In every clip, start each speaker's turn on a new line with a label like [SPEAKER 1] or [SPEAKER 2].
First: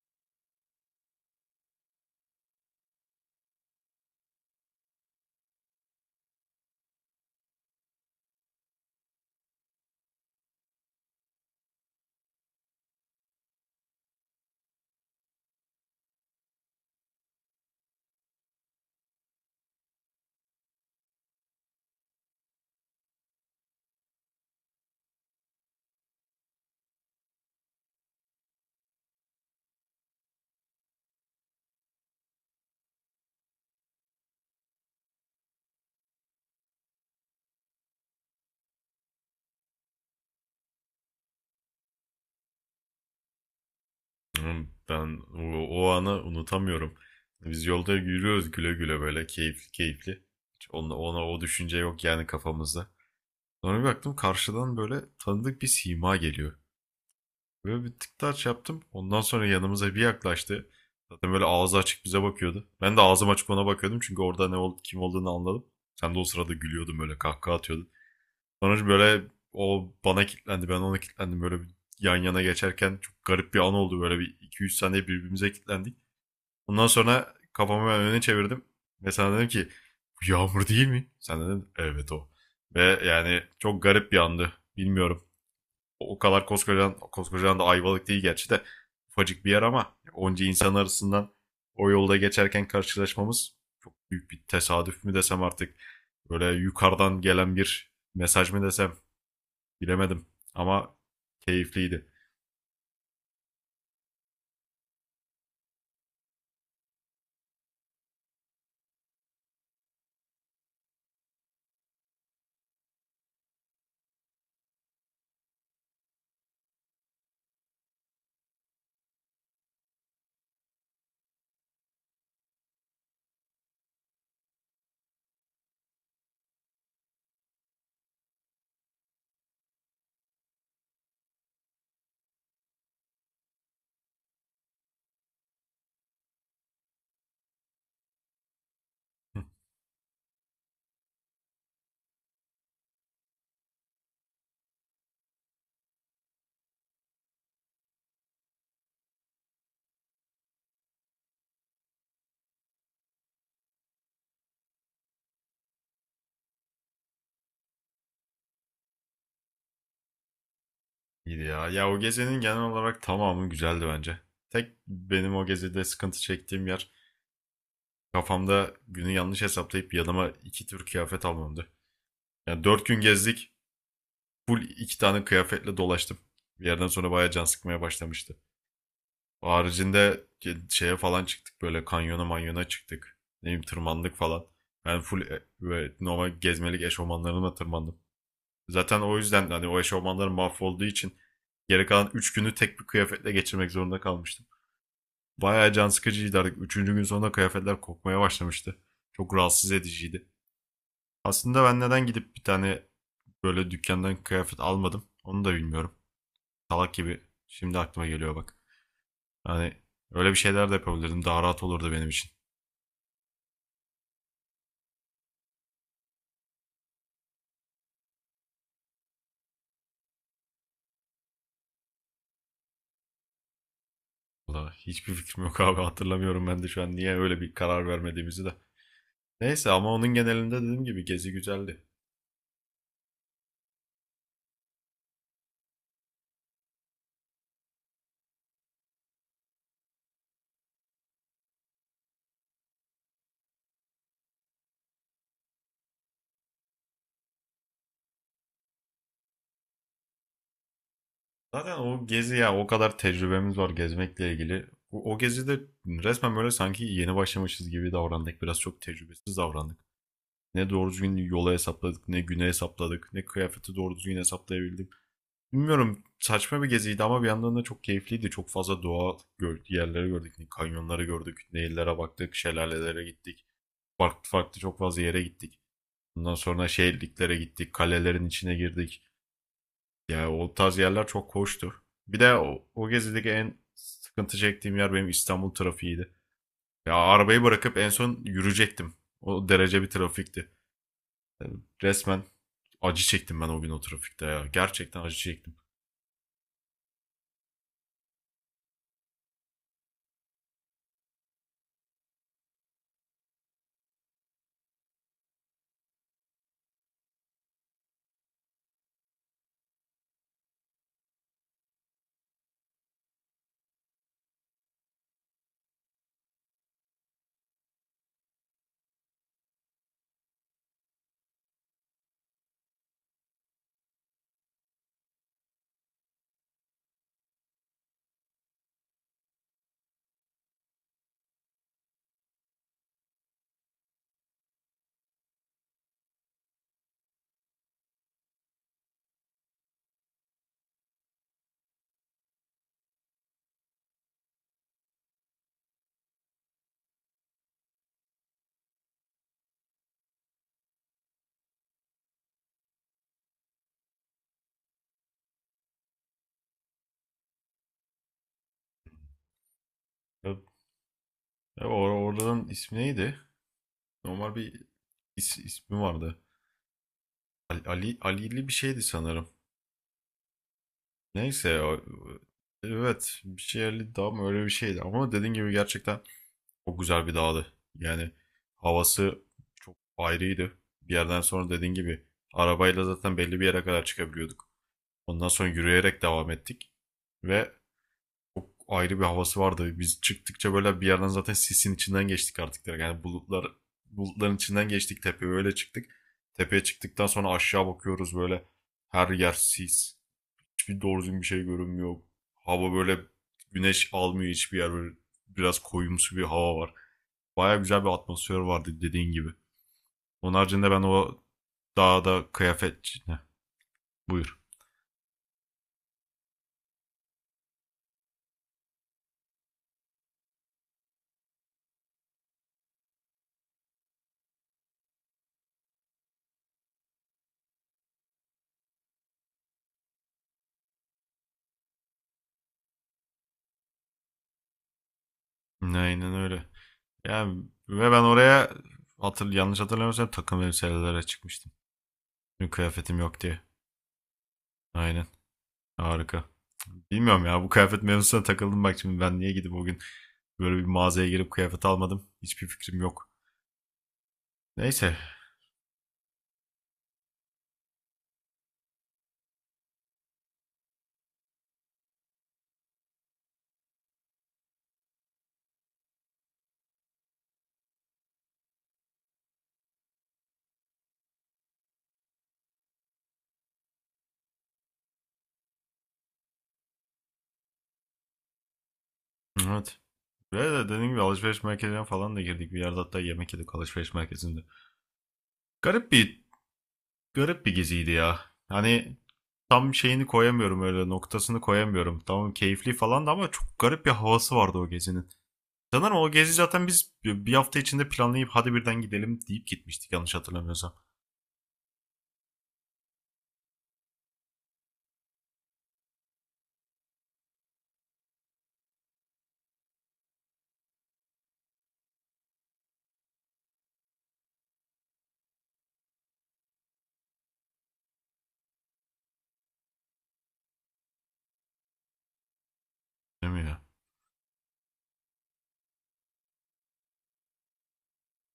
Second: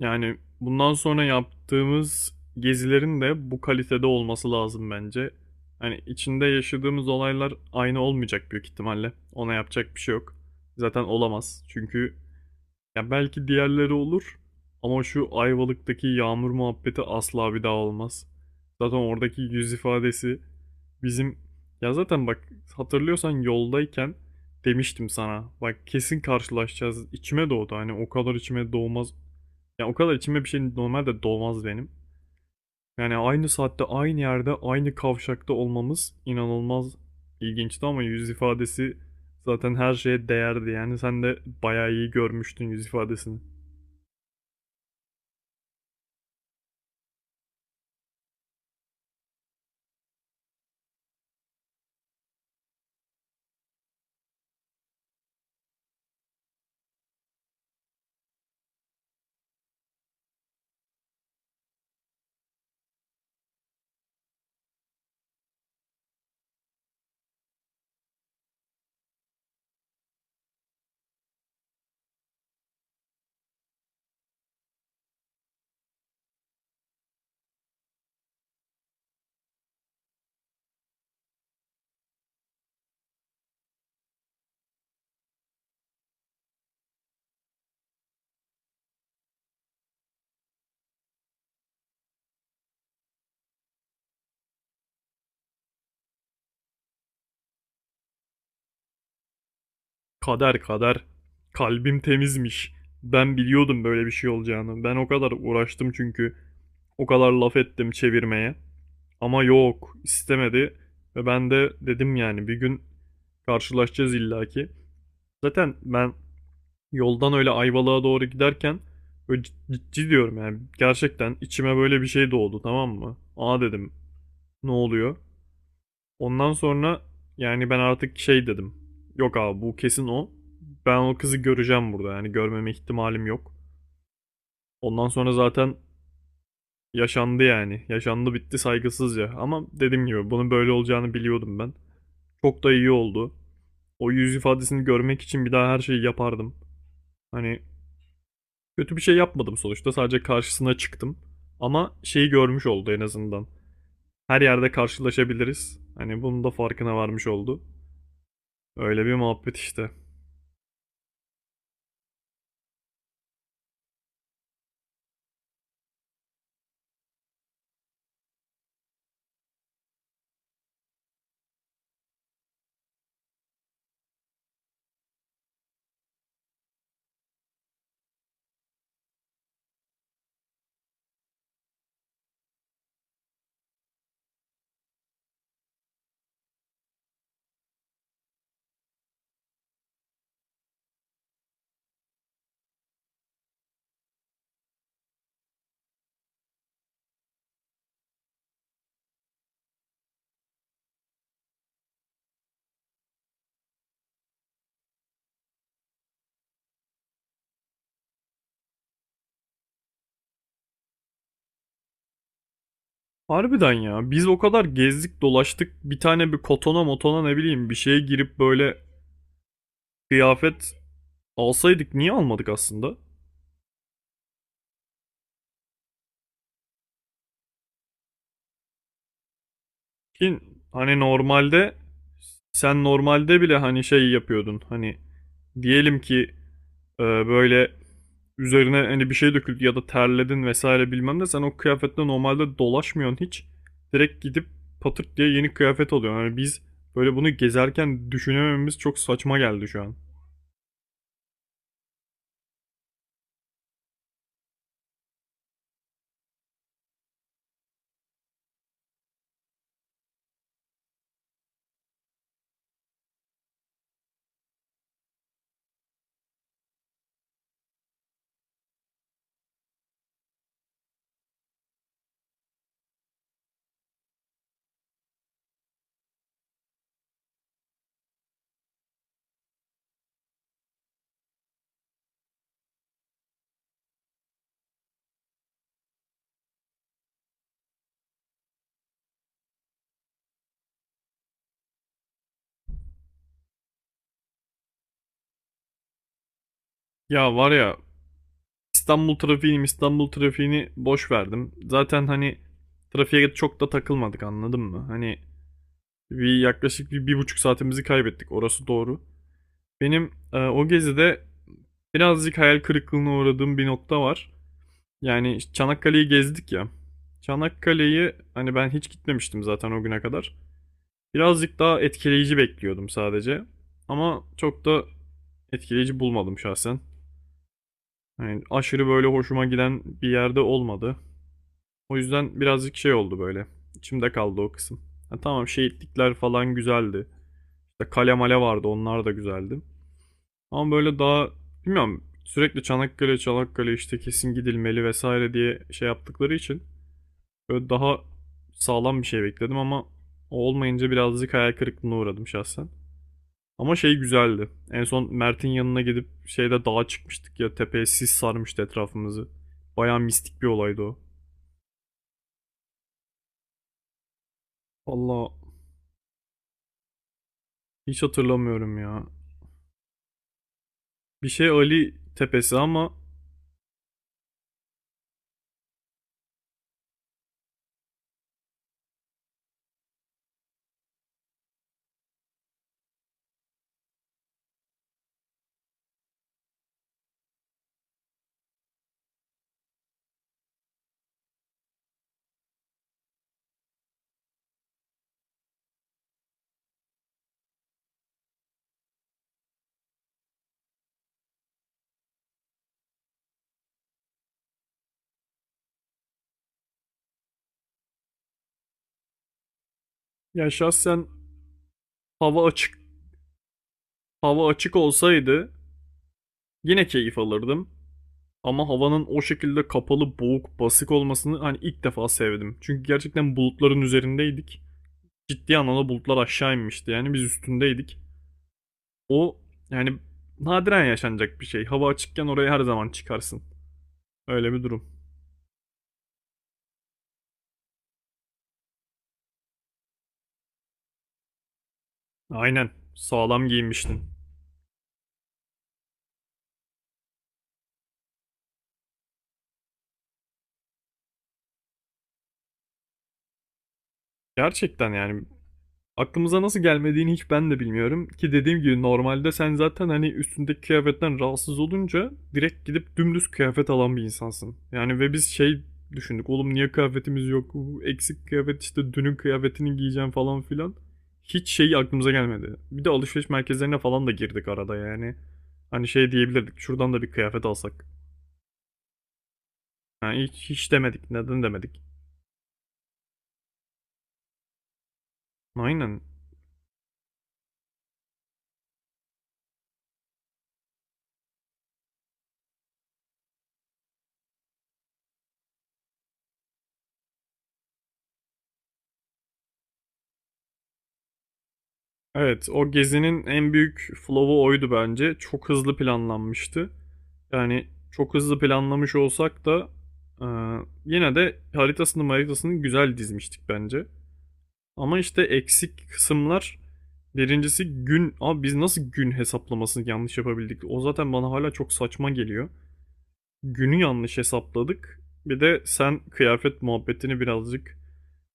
[SPEAKER 1] Yani bundan sonra yaptığımız gezilerin de bu kalitede olması lazım bence. Hani içinde yaşadığımız olaylar aynı olmayacak büyük ihtimalle. Ona yapacak bir şey yok. Zaten olamaz. Çünkü ya belki diğerleri olur ama şu Ayvalık'taki yağmur muhabbeti asla bir daha olmaz. Zaten oradaki yüz ifadesi bizim, ya zaten bak, hatırlıyorsan yoldayken demiştim sana. Bak kesin karşılaşacağız. İçime doğdu. Hani o kadar içime doğmaz, ya o kadar içime bir şey normalde dolmaz benim. Yani aynı saatte aynı yerde aynı kavşakta olmamız inanılmaz ilginçti, ama yüz ifadesi zaten her şeye değerdi. Yani sen de bayağı iyi görmüştün yüz ifadesini.
[SPEAKER 2] Hmm, ben o anı unutamıyorum. Biz yolda yürüyoruz güle güle, böyle keyifli keyifli. Hiç ona o düşünce yok yani kafamızda. Sonra bir baktım, karşıdan böyle tanıdık bir sima geliyor. Böyle bir tık taç yaptım. Ondan sonra yanımıza bir yaklaştı. Zaten böyle ağzı açık bize bakıyordu. Ben de ağzım açık ona bakıyordum çünkü orada kim olduğunu anladım. Sen de o sırada gülüyordun, böyle kahkaha atıyordun. Sonra böyle o bana kilitlendi, ben ona kilitlendim. Böyle bir yan yana geçerken çok garip bir an oldu. Böyle bir iki 3 saniye birbirimize kilitlendik. Ondan sonra kafamı ben öne çevirdim ve sana dedim ki bu yağmur değil mi? Sen dedin evet o. Ve yani çok garip bir andı. Bilmiyorum. O kadar koskocaman, koskocaman da Ayvalık değil gerçi de, ufacık bir yer ama onca insan arasından o yolda geçerken karşılaşmamız çok büyük bir tesadüf mü desem artık, böyle yukarıdan gelen bir mesaj mı desem, bilemedim
[SPEAKER 1] Kader
[SPEAKER 2] ama
[SPEAKER 1] kader. Kalbim
[SPEAKER 2] keyifliydi.
[SPEAKER 1] temizmiş. Ben biliyordum böyle bir şey olacağını. Ben o kadar uğraştım çünkü. O kadar laf ettim çevirmeye. Ama yok istemedi. Ve ben de dedim yani bir gün karşılaşacağız illaki. Zaten ben yoldan öyle Ayvalık'a doğru giderken böyle ciddi diyorum, yani gerçekten içime böyle bir şey doğdu, tamam mı? Aa dedim, ne oluyor? Ondan sonra yani ben artık şey dedim. Yok abi bu kesin o. Ben o kızı göreceğim burada, yani görmeme ihtimalim yok. Ondan sonra zaten yaşandı yani. Yaşandı, bitti saygısızca. Ama dediğim gibi bunun böyle olacağını biliyordum ben. Çok da iyi oldu. O yüz ifadesini görmek için bir daha her şeyi yapardım. Hani kötü bir şey yapmadım sonuçta. Sadece karşısına çıktım. Ama şeyi görmüş oldu en azından. Her yerde karşılaşabiliriz. Hani bunun da farkına varmış oldu. Öyle bir muhabbet işte.
[SPEAKER 2] İyiydi ya. Ya, o gezinin genel olarak tamamı güzeldi bence. Tek benim o gezide sıkıntı çektiğim yer, kafamda günü yanlış hesaplayıp yanıma iki tür kıyafet almamdı. Yani dört gün gezdik. Full iki tane kıyafetle dolaştım. Bir yerden sonra bayağı can sıkmaya başlamıştı. O haricinde şeye falan çıktık, böyle kanyona manyona çıktık. Ne bileyim tırmandık falan. Ben full böyle normal gezmelik eşofmanlarımla tırmandım. Zaten o yüzden hani o eşofmanlarım mahvolduğu için geri kalan 3 günü tek bir kıyafetle geçirmek zorunda kalmıştım. Bayağı can sıkıcıydı artık. Üçüncü gün sonunda kıyafetler kokmaya başlamıştı. Çok rahatsız ediciydi. Aslında ben neden gidip bir tane böyle dükkandan kıyafet almadım onu da bilmiyorum. Salak gibi şimdi aklıma geliyor bak. Hani öyle bir şeyler de yapabilirdim. Daha rahat olurdu benim için.
[SPEAKER 1] Harbiden ya. Biz o kadar gezdik dolaştık. Bir tane bir kotona motona ne bileyim bir şeye girip böyle kıyafet alsaydık, niye almadık aslında?
[SPEAKER 2] Valla hiçbir fikrim yok abi, hatırlamıyorum ben de şu an niye öyle bir karar vermediğimizi de. Neyse, ama onun
[SPEAKER 1] Ki
[SPEAKER 2] genelinde dediğim
[SPEAKER 1] hani
[SPEAKER 2] gibi gezi
[SPEAKER 1] normalde
[SPEAKER 2] güzeldi.
[SPEAKER 1] sen normalde bile hani şey yapıyordun. Hani diyelim ki, böyle üzerine hani bir şey döküldü ya da terledin vesaire bilmem ne, sen o kıyafetle normalde dolaşmıyorsun hiç. Direkt gidip patırt diye yeni kıyafet alıyorsun. Yani biz böyle bunu gezerken düşünemememiz çok saçma geldi şu an.
[SPEAKER 2] Zaten o gezi ya, o kadar tecrübemiz var gezmekle ilgili. O gezide resmen böyle sanki yeni başlamışız gibi davrandık. Biraz çok tecrübesiz davrandık. Ne doğru düzgün yola hesapladık, ne güne hesapladık, ne kıyafeti doğru düzgün hesaplayabildim. Bilmiyorum, saçma bir geziydi ama bir yandan da çok keyifliydi. Çok fazla doğa gör yerleri gördük. Ne kanyonları gördük, nehirlere baktık, şelalelere gittik. Farklı farklı çok fazla yere gittik. Ondan sonra şehirliklere gittik, kalelerin içine girdik. Ya, o tarz yerler çok hoştu. Bir de o gezideki en sıkıntı çektiğim yer benim İstanbul trafiğiydi. Ya, arabayı bırakıp en son yürüyecektim. O derece bir trafikti. Yani resmen acı çektim ben o gün o trafikte ya. Gerçekten acı çektim.
[SPEAKER 1] Ya var ya, İstanbul trafiğini boş verdim. Zaten hani trafiğe çok da takılmadık, anladın mı? Hani bir yaklaşık bir, bir buçuk saatimizi kaybettik, orası doğru. Benim, o gezide birazcık hayal kırıklığına uğradığım bir nokta var. Yani işte Çanakkale'yi gezdik ya. Çanakkale'yi hani ben hiç gitmemiştim zaten o güne kadar. Birazcık daha etkileyici bekliyordum sadece. Ama çok da etkileyici bulmadım şahsen. Yani aşırı böyle hoşuma giden bir yerde olmadı. O yüzden birazcık şey oldu böyle. İçimde kaldı o kısım. Ha tamam, şehitlikler falan güzeldi. İşte kale male vardı, onlar da güzeldi. Ama böyle daha, bilmiyorum, sürekli Çanakkale Çanakkale işte kesin gidilmeli vesaire diye şey yaptıkları için böyle daha sağlam bir şey bekledim, ama o olmayınca birazcık hayal kırıklığına uğradım şahsen. Ama şey güzeldi. En son Mert'in yanına gidip şeyde dağa çıkmıştık ya, tepeye sis sarmıştı etrafımızı. Bayağı
[SPEAKER 2] Ya,
[SPEAKER 1] mistik bir olaydı o.
[SPEAKER 2] ya oradan, ismi neydi? Normal bir
[SPEAKER 1] Valla
[SPEAKER 2] ismi vardı.
[SPEAKER 1] hiç
[SPEAKER 2] Ali'li bir
[SPEAKER 1] hatırlamıyorum
[SPEAKER 2] şeydi
[SPEAKER 1] ya.
[SPEAKER 2] sanırım.
[SPEAKER 1] Bir şey
[SPEAKER 2] Neyse
[SPEAKER 1] Ali tepesi ama,
[SPEAKER 2] evet, bir şeyli daha mı, öyle bir şeydi, ama dediğin gibi gerçekten çok güzel bir dağdı. Yani havası çok ayrıydı. Bir yerden sonra dediğin gibi arabayla zaten belli bir yere kadar çıkabiliyorduk. Ondan sonra yürüyerek devam ettik. Ve çok ayrı bir havası vardı. Biz çıktıkça böyle bir yerden zaten sisin içinden geçtik artık direkt. Yani bulutların içinden geçtik, tepeye öyle çıktık. Tepeye çıktıktan sonra aşağı bakıyoruz, böyle her yer sis. Hiçbir doğru düzgün bir şey görünmüyor. Hava böyle güneş almıyor hiçbir yer. Böyle biraz koyumsu bir hava var. Baya güzel bir atmosfer vardı dediğin gibi. Onun
[SPEAKER 1] ya
[SPEAKER 2] haricinde ben
[SPEAKER 1] şahsen
[SPEAKER 2] o dağda
[SPEAKER 1] hava açık,
[SPEAKER 2] kıyafet... Ne? Buyur.
[SPEAKER 1] hava açık olsaydı yine keyif alırdım. Ama havanın o şekilde kapalı, boğuk, basık olmasını hani ilk defa sevdim. Çünkü gerçekten bulutların üzerindeydik. Ciddi anlamda bulutlar aşağı inmişti. Yani biz üstündeydik. O, yani nadiren yaşanacak bir şey. Hava açıkken oraya her zaman çıkarsın. Öyle bir durum.
[SPEAKER 2] Aynen öyle. Yani ve ben oraya yanlış hatırlamıyorsam takım elbiselere çıkmıştım. Çünkü
[SPEAKER 1] Aynen.
[SPEAKER 2] kıyafetim yok diye.
[SPEAKER 1] Sağlam giyinmiştin.
[SPEAKER 2] Aynen. Harika. Bilmiyorum ya, bu kıyafet mevzusuna takıldım, bak şimdi ben niye gidip o gün böyle bir mağazaya girip kıyafet almadım. Hiçbir fikrim yok.
[SPEAKER 1] Gerçekten
[SPEAKER 2] Neyse.
[SPEAKER 1] yani, aklımıza nasıl gelmediğini hiç ben de bilmiyorum ki, dediğim gibi normalde sen zaten hani üstündeki kıyafetten rahatsız olunca direkt gidip dümdüz kıyafet alan bir insansın. Yani ve biz şey düşündük, oğlum niye kıyafetimiz yok, bu eksik kıyafet, işte dünün kıyafetini giyeceğim falan filan. Hiç şey aklımıza gelmedi. Bir de alışveriş merkezlerine falan da girdik arada yani. Hani şey diyebilirdik, şuradan da bir kıyafet alsak.
[SPEAKER 2] Evet.
[SPEAKER 1] Yani
[SPEAKER 2] Ve
[SPEAKER 1] hiç,
[SPEAKER 2] de
[SPEAKER 1] hiç
[SPEAKER 2] dediğim gibi
[SPEAKER 1] demedik, neden
[SPEAKER 2] alışveriş
[SPEAKER 1] demedik.
[SPEAKER 2] merkezine falan da girdik. Bir yerde hatta yemek yedik alışveriş merkezinde. Garip
[SPEAKER 1] Aynen.
[SPEAKER 2] bir garip bir geziydi ya. Hani tam şeyini koyamıyorum, öyle noktasını koyamıyorum. Tamam, keyifli falan da ama çok garip bir havası vardı o gezinin. Sanırım o gezi zaten biz bir hafta içinde planlayıp hadi birden gidelim deyip gitmiştik, yanlış hatırlamıyorsam.
[SPEAKER 1] Evet, o gezinin en büyük flaw'u oydu bence. Çok hızlı planlanmıştı. Yani çok hızlı planlamış olsak da, e, yine de haritasını güzel dizmiştik bence. Ama işte eksik kısımlar birincisi gün. Abi biz nasıl gün hesaplamasını yanlış yapabildik? O zaten bana hala çok saçma geliyor.
[SPEAKER 2] Değil mi ya?
[SPEAKER 1] Günü yanlış hesapladık. Bir de sen kıyafet muhabbetini birazcık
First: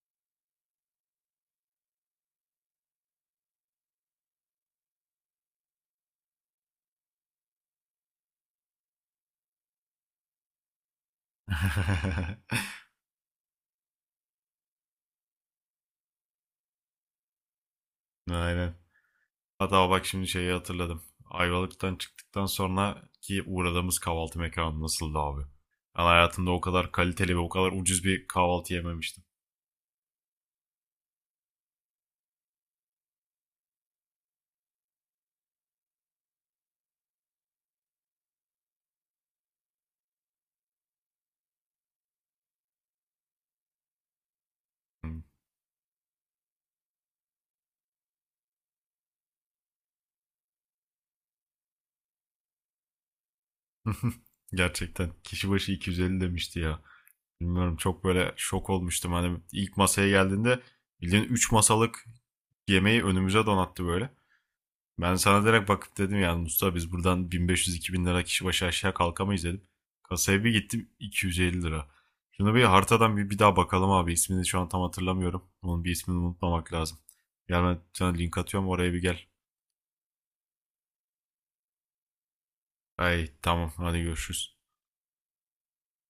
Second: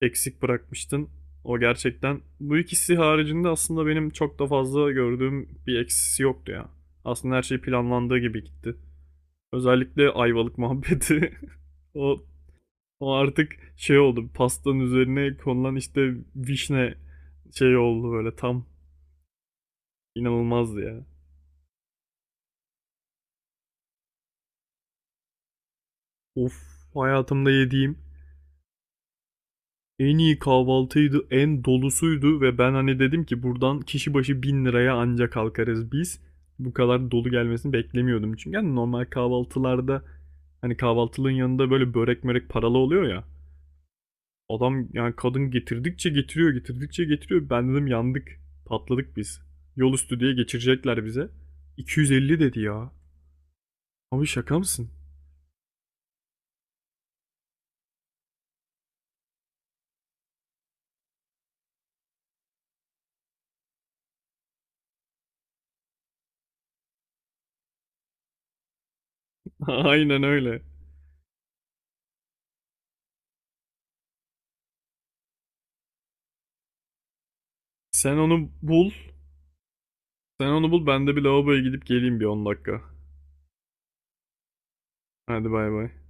[SPEAKER 1] eksik bırakmıştın. O gerçekten. Bu ikisi haricinde aslında benim çok da fazla gördüğüm bir eksisi yoktu ya. Aslında her şey planlandığı gibi gitti. Özellikle Ayvalık muhabbeti. o, o artık şey oldu. Pastanın üzerine konulan işte vişne şey oldu böyle tam
[SPEAKER 2] Aynen. Hatta bak, şimdi şeyi
[SPEAKER 1] inanılmazdı
[SPEAKER 2] hatırladım.
[SPEAKER 1] ya.
[SPEAKER 2] Ayvalık'tan çıktıktan sonra ki uğradığımız kahvaltı mekanı nasıldı abi? Ben hayatımda o
[SPEAKER 1] Of,
[SPEAKER 2] kadar kaliteli ve o
[SPEAKER 1] hayatımda
[SPEAKER 2] kadar
[SPEAKER 1] yediğim
[SPEAKER 2] ucuz bir kahvaltı yememiştim.
[SPEAKER 1] en iyi kahvaltıydı, en dolusuydu ve ben hani dedim ki buradan kişi başı 1.000 liraya ancak kalkarız biz. Bu kadar dolu gelmesini beklemiyordum. Çünkü hani normal kahvaltılarda hani kahvaltılığın yanında böyle börek mörek paralı oluyor ya. Adam yani kadın getirdikçe getiriyor, getirdikçe getiriyor. Ben dedim yandık, patladık biz. Yol üstü diye geçirecekler bize. 250 dedi ya. Abi şaka mısın?
[SPEAKER 2] Gerçekten. Kişi başı 250 demişti ya. Bilmiyorum, çok böyle şok olmuştum. Hani ilk masaya geldiğinde bildiğin 3 masalık yemeği önümüze donattı böyle. Ben sana direkt bakıp dedim yani, Mustafa biz buradan 1500-2000 lira kişi başı aşağı kalkamayız dedim.
[SPEAKER 1] Aynen
[SPEAKER 2] Kasaya bir
[SPEAKER 1] öyle.
[SPEAKER 2] gittim, 250 lira. Şuna bir haritadan bir daha bakalım abi. İsmini şu an tam hatırlamıyorum. Onun bir ismini unutmamak lazım. Gel ben sana
[SPEAKER 1] Sen
[SPEAKER 2] link
[SPEAKER 1] onu
[SPEAKER 2] atıyorum,
[SPEAKER 1] bul.
[SPEAKER 2] oraya bir gel.
[SPEAKER 1] Sen onu bul. Ben de bir lavaboya gidip geleyim bir 10 dakika.
[SPEAKER 2] Ay tamam, hadi görüşürüz.
[SPEAKER 1] Hadi bay bay.